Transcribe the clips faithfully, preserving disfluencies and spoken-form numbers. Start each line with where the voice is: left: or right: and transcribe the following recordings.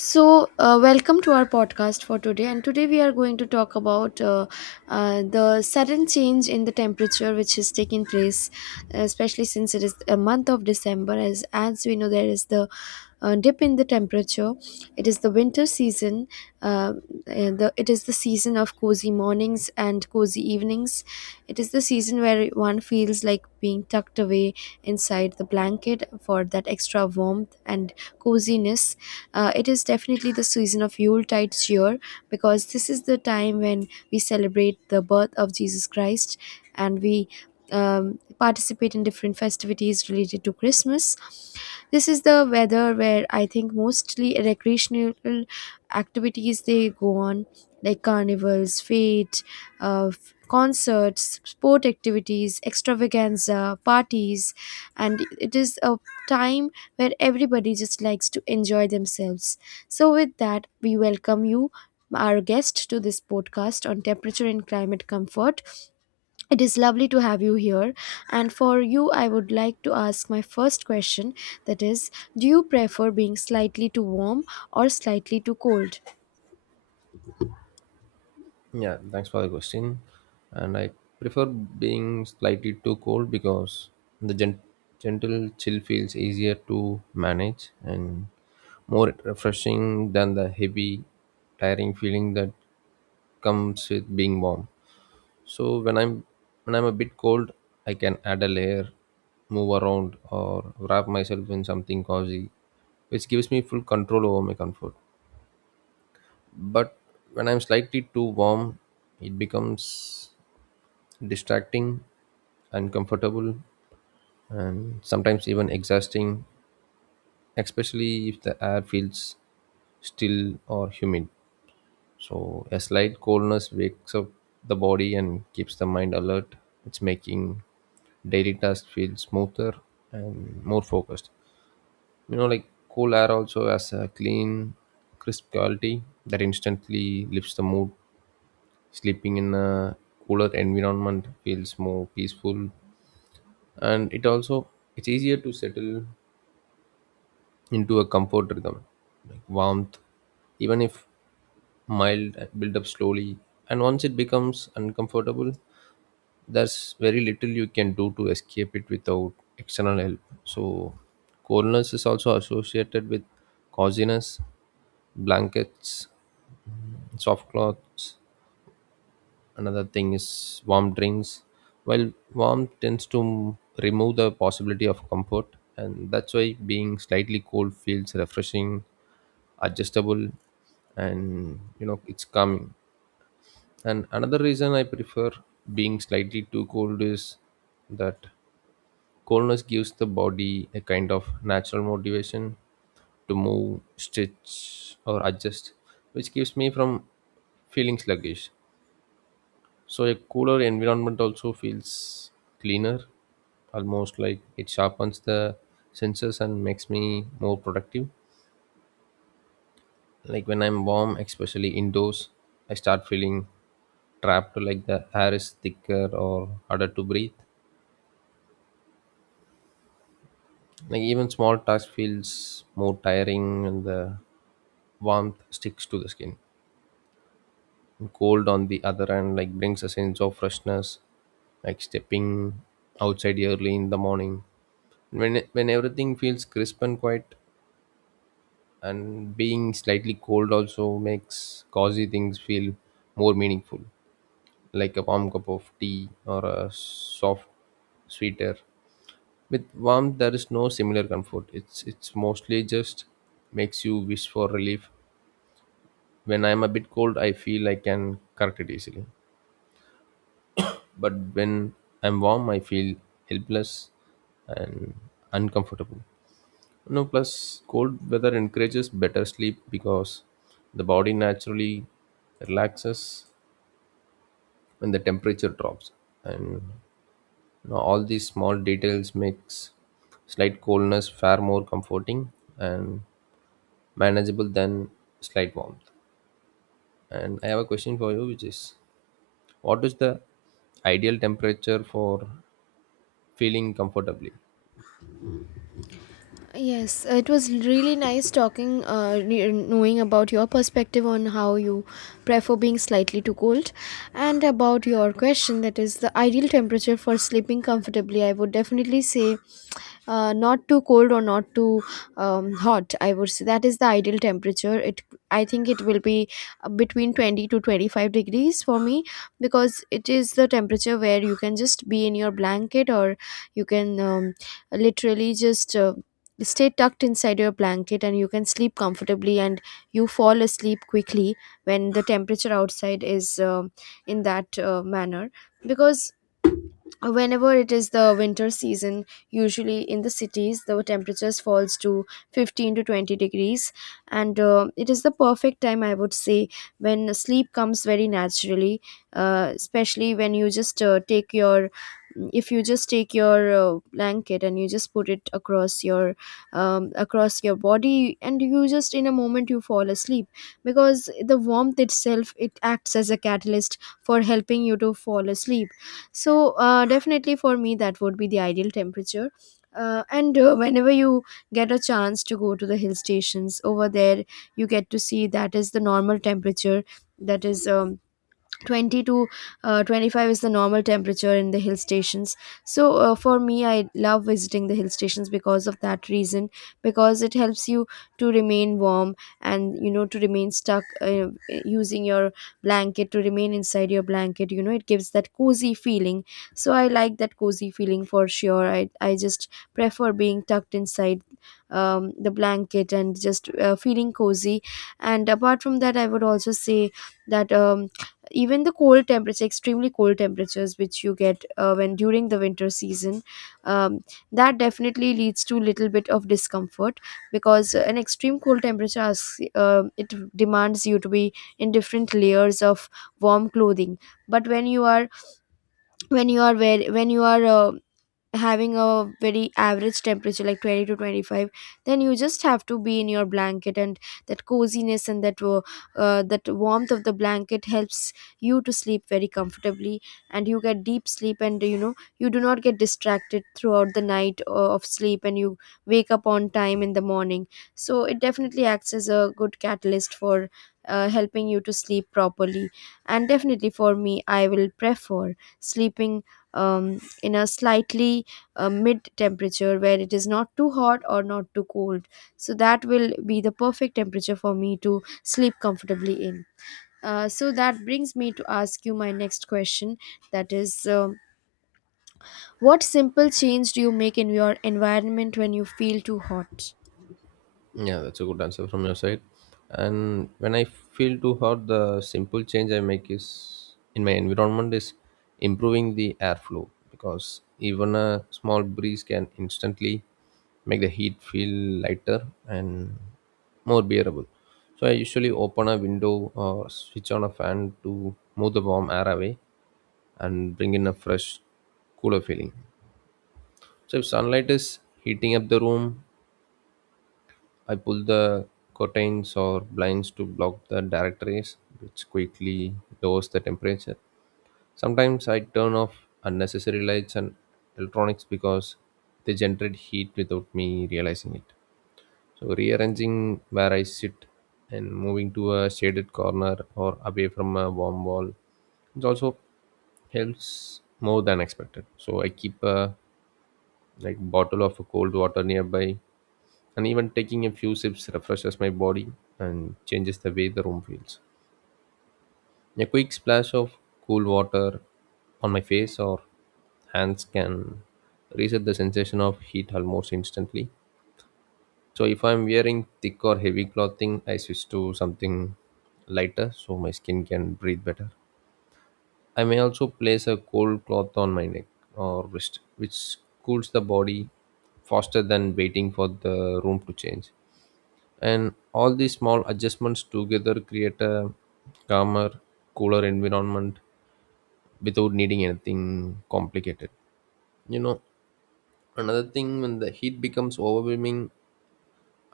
left: So, uh, welcome to our podcast for today. And today we are going to talk about uh, uh, the sudden change in the temperature which has taken place, especially since it is a month of December. As as we know, there is the uh, dip in the temperature. It is the winter season. Uh, and the, it is the season of cozy mornings and cozy evenings. It is the season where one feels like being tucked away inside the blanket for that extra warmth and coziness. Uh, it is definitely the season of Yuletide cheer, because this is the time when we celebrate the birth of Jesus Christ, and we um, participate in different festivities related to Christmas. This is the weather where I think mostly recreational activities they go on, like carnivals, fete, uh, concerts, sport activities, extravaganza, parties. And it is a time where everybody just likes to enjoy themselves. So with that, we welcome you, our guest, to this podcast on temperature and climate comfort. It is lovely to have you here. And for you, I would like to ask my first question, that is, do you prefer being slightly too warm or slightly too cold?
right: Yeah, thanks for the question. And I prefer being slightly too cold because the gen- gentle chill feels easier to manage and more refreshing than the heavy, tiring feeling that comes with being warm. So when I'm when I'm a bit cold, I can add a layer, move around, or wrap myself in something cozy, which gives me full control over my comfort, but when I'm slightly too warm, it becomes distracting, uncomfortable, and sometimes even exhausting, especially if the air feels still or humid. So, a slight coldness wakes up the body and keeps the mind alert. It's making daily tasks feel smoother and more focused. You know, like cool air also has a clean, crisp quality that instantly lifts the mood. Sleeping in a cooler environment feels more peaceful, and it also it's easier to settle into a comfort rhythm, like warmth, even if mild, build up slowly. And once it becomes uncomfortable, there's very little you can do to escape it without external help. So, coldness is also associated with coziness, blankets, soft cloths. Another thing is warm drinks. Well, warm tends to m- remove the possibility of comfort, and that's why being slightly cold feels refreshing, adjustable, and you know it's calming. And another reason I prefer being slightly too cold is that coldness gives the body a kind of natural motivation to move, stretch, or adjust, which keeps me from feeling sluggish. So a cooler environment also feels cleaner, almost like it sharpens the senses and makes me more productive. Like when I'm warm, especially indoors, I start feeling trapped, like the air is thicker or harder to breathe. Like even small tasks feels more tiring and the warmth sticks to the skin. Cold on the other hand like brings a sense of freshness, like stepping outside early in the morning when when everything feels crisp and quiet. And being slightly cold also makes cozy things feel more meaningful, like a warm cup of tea or a soft sweater. With warmth there is no similar comfort, it's it's mostly just makes you wish for relief. When I'm a bit cold I feel I can correct it easily. But when I'm warm, I feel helpless and uncomfortable. No, plus cold weather encourages better sleep because the body naturally relaxes when the temperature drops, and you know, all these small details makes slight coldness far more comforting and manageable than slight warmth. And I have a question for you, which is, what is the ideal temperature for feeling comfortably?
left: Yes, it was really nice talking, uh, re- knowing about your perspective on how you prefer being slightly too cold, and about your question, that is the ideal temperature for sleeping comfortably. I would definitely say uh, not too cold or not too um, hot. I would say that is the ideal temperature. It I think it will be uh, between twenty to twenty-five degrees for me, because it is the temperature where you can just be in your blanket, or you can um, literally just uh, stay tucked inside your blanket, and you can sleep comfortably and you fall asleep quickly when the temperature outside is um in that uh, manner, because whenever it is the winter season, usually in the cities the temperatures falls to fifteen to twenty degrees, and uh, it is the perfect time, I would say, when sleep comes very naturally, uh, especially when you just uh, take your, if you just take your uh, blanket and you just put it across your um, across your body, and you just in a moment you fall asleep, because the warmth itself, it acts as a catalyst for helping you to fall asleep. So, uh, definitely for me, that would be the ideal temperature. Uh, and uh, Whenever you get a chance to go to the hill stations over there, you get to see that is the normal temperature, that is um, twenty to uh, twenty-five is the normal temperature in the hill stations. So uh, for me, I love visiting the hill stations because of that reason, because it helps you to remain warm, and you know, to remain stuck uh, using your blanket, to remain inside your blanket. You know, it gives that cozy feeling. So I like that cozy feeling for sure. I i just prefer being tucked inside um, the blanket and just uh, feeling cozy. And apart from that, I would also say that um, even the cold temperature, extremely cold temperatures which you get uh, when during the winter season, um, that definitely leads to little bit of discomfort, because an extreme cold temperature asks, uh, it demands you to be in different layers of warm clothing. But when you are, when you are where when you are uh, having a very average temperature like twenty to twenty-five, then you just have to be in your blanket, and that coziness and that wo- uh, that warmth of the blanket helps you to sleep very comfortably, and you get deep sleep, and you know, you do not get distracted throughout the night uh, of sleep, and you wake up on time in the morning. So it definitely acts as a good catalyst for uh, helping you to sleep properly. And definitely for me, I will prefer sleeping um, in a slightly a mid temperature, where it is not too hot or not too cold. So that will be the perfect temperature for me to sleep comfortably in. Uh, so that brings me to ask you my next question, that is, um, what simple change do you make in your environment when you feel too hot?
right: Yeah, that's a good answer from your side. And when I feel too hot, the simple change I make is in my environment is improving the airflow because even a small breeze can instantly make the heat feel lighter and more bearable. So I usually open a window or switch on a fan to move the warm air away and bring in a fresh, cooler feeling. So if sunlight is heating up the room, I pull the curtains or blinds to block the direct rays, which quickly lowers the temperature. Sometimes I turn off unnecessary lights and electronics because they generate heat without me realizing it. So, rearranging where I sit and moving to a shaded corner or away from a warm wall it also helps more than expected. So, I keep a like bottle of cold water nearby and even taking a few sips refreshes my body and changes the way the room feels. A quick splash of cool water on my face or hands can reset the sensation of heat almost instantly. So if I'm wearing thick or heavy clothing, I switch to something lighter so my skin can breathe better. I may also place a cold cloth on my neck or wrist, which cools the body faster than waiting for the room to change. And all these small adjustments together create a calmer, cooler environment without needing anything complicated. you know another thing, when the heat becomes overwhelming,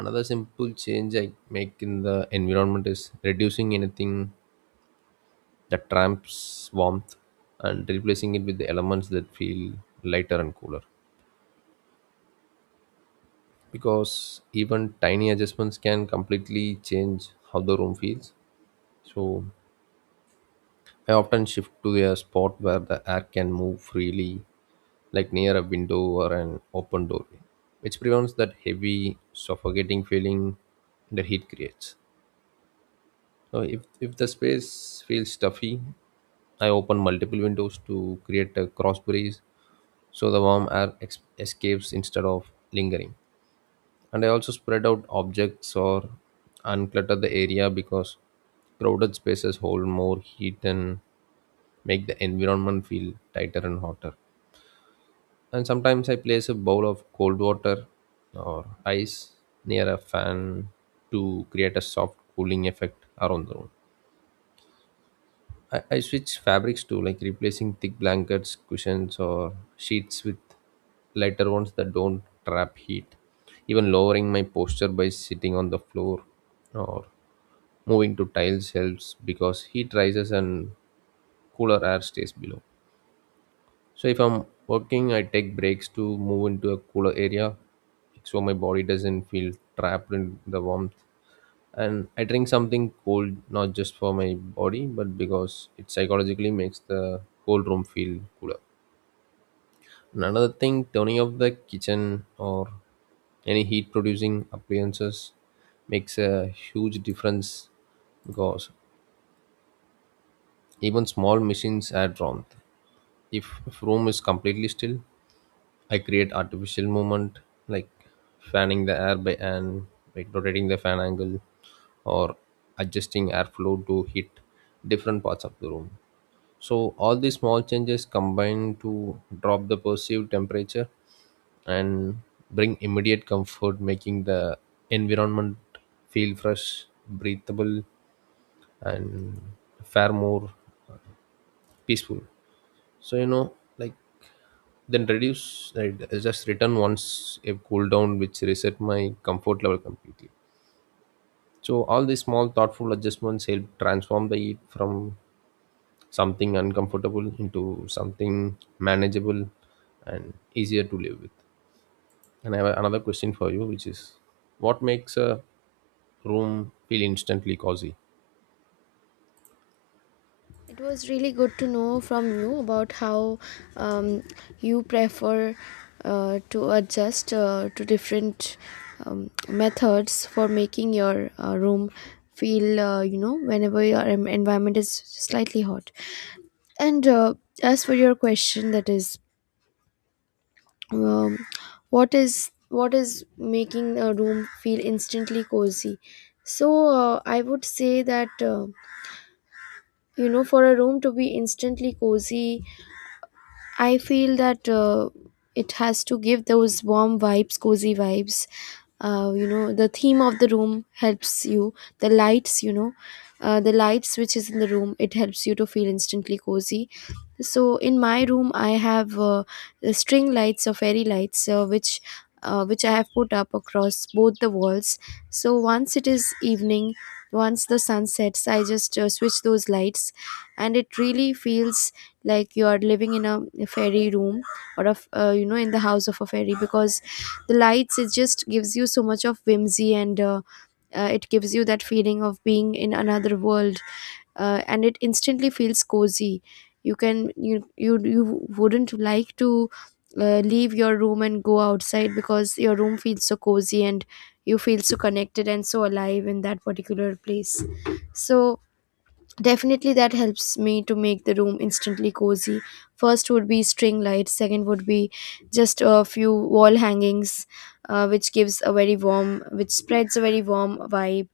right: another simple change I make in the environment is reducing anything that traps warmth and replacing it with the elements that feel lighter and cooler, because even tiny adjustments can completely change how the room feels. So I often shift to a spot where the air can move freely, like near a window or an open doorway, which prevents that heavy, suffocating feeling the heat creates. So, if, if the space feels stuffy, I open multiple windows to create a cross breeze so the warm air ex- escapes instead of lingering. And I also spread out objects or unclutter the area because crowded spaces hold more heat than make the environment feel tighter and hotter. And sometimes I place a bowl of cold water or ice near a fan to create a soft cooling effect around the room. I, I switch fabrics too, like replacing thick blankets, cushions, or sheets with lighter ones that don't trap heat. Even lowering my posture by sitting on the floor or moving to tiles helps because heat rises and cooler air stays below. So if I'm working, I take breaks to move into a cooler area so my body doesn't feel trapped in the warmth. And I drink something cold not just for my body but because it psychologically makes the whole room feel cooler. And another thing, turning off the kitchen or any heat producing appliances makes a huge difference because even small machines add warmth. If, if room is completely still, I create artificial movement, like fanning the air by and like rotating the fan angle or adjusting airflow to hit different parts of the room. So all these small changes combine to drop the perceived temperature and bring immediate comfort, making the environment feel fresh, breathable, and far more peaceful. So you know, like then reduce, right, I just return once a cooldown, which reset my comfort level completely. So all these small thoughtful adjustments help transform the heat from something uncomfortable into something manageable and easier to live with. And I have another question for you, which is, what makes a room feel instantly cozy?
left: It was really good to know from you about how um, you prefer uh, to adjust uh, to different um, methods for making your uh, room feel, uh, you know, whenever your en- environment is slightly hot. And uh, as for your question, that is, um, what is what is making a room feel instantly cozy? So uh, I would say that uh, you know, for a room to be instantly cozy, I feel that uh, it has to give those warm vibes, cozy vibes. Uh, you know, the theme of the room helps you. The lights, you know, uh, the lights which is in the room, it helps you to feel instantly cozy. So in my room, I have uh, the string lights or fairy lights, uh, which uh, which I have put up across both the walls. So once it is evening, once the sun sets, I just uh, switch those lights, and it really feels like you are living in a a fairy room, or of uh, you know, in the house of a fairy, because the lights, it just gives you so much of whimsy, and uh, uh, it gives you that feeling of being in another world, uh, and it instantly feels cozy. You can you you, you wouldn't like to uh, leave your room and go outside, because your room feels so cozy, and you feel so connected and so alive in that particular place. So definitely, that helps me to make the room instantly cozy. First would be string lights, second would be just a few wall hangings, uh, which gives a very warm, which spreads a very warm vibe.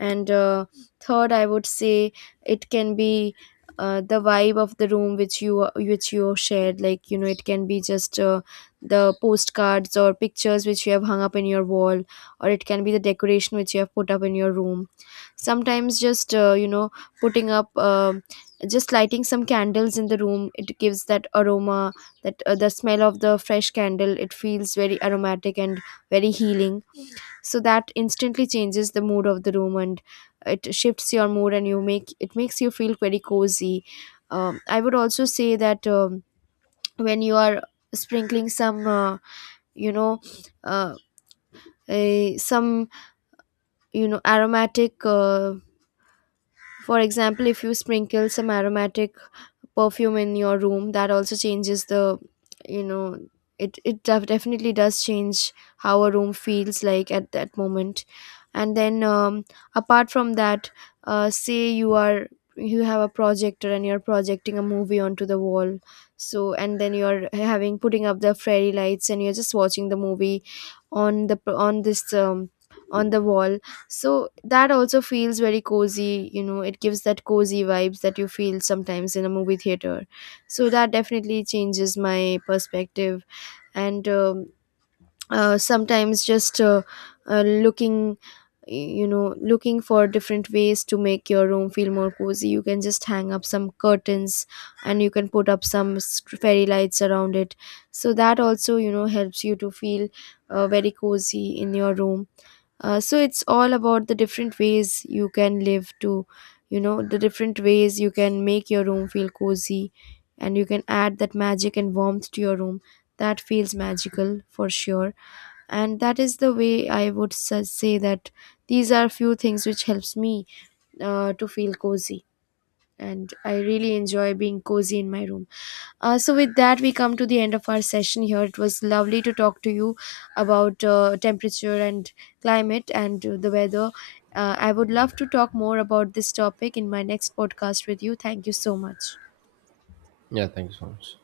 left: And uh, third, I would say it can be uh, the vibe of the room, which you which you shared. Like, you know, it can be just uh, the postcards or pictures which you have hung up in your wall, or it can be the decoration which you have put up in your room. Sometimes just uh, you know, putting up um just lighting some candles in the room, it gives that aroma, that uh, the smell of the fresh candle, it feels very aromatic and very healing. So that instantly changes the mood of the room, and it shifts your mood, and you make it makes you feel very cozy. um, I would also say that um, when you are sprinkling some uh, you know, uh, eh, some, you know, aromatic uh, for example, if you sprinkle some aromatic perfume in your room, that also changes the, you know, it it def- definitely does change how a room feels like at that moment. And then um, apart from that, uh, say you are, you have a projector and you're projecting a movie onto the wall, so, and then you're having putting up the fairy lights and you're just watching the movie on the on this um, on the wall. So that also feels very cozy, you know, it gives that cozy vibes that you feel sometimes in a movie theater. So that definitely changes my perspective. And um, uh, sometimes just uh, uh, looking, you know, looking for different ways to make your room feel more cozy, you can just hang up some curtains, and you can put up some s- fairy lights around it. So that also, you know, helps you to feel uh, very cozy in your room. Uh, so it's all about the different ways you can live to, you know, the different ways you can make your room feel cozy, and you can add that magic and warmth to your room that feels magical, for sure. And that is the way I would sa- say that these are few things which helps me uh, to feel cozy, and I really enjoy being cozy in my room. Uh, so with that, we come to the end of our session here. It was lovely to talk to you about uh, temperature and climate, and uh, the weather. uh, I would love to talk more about this topic in my next podcast with you. Thank you so much.
right: Yeah, thank you so much.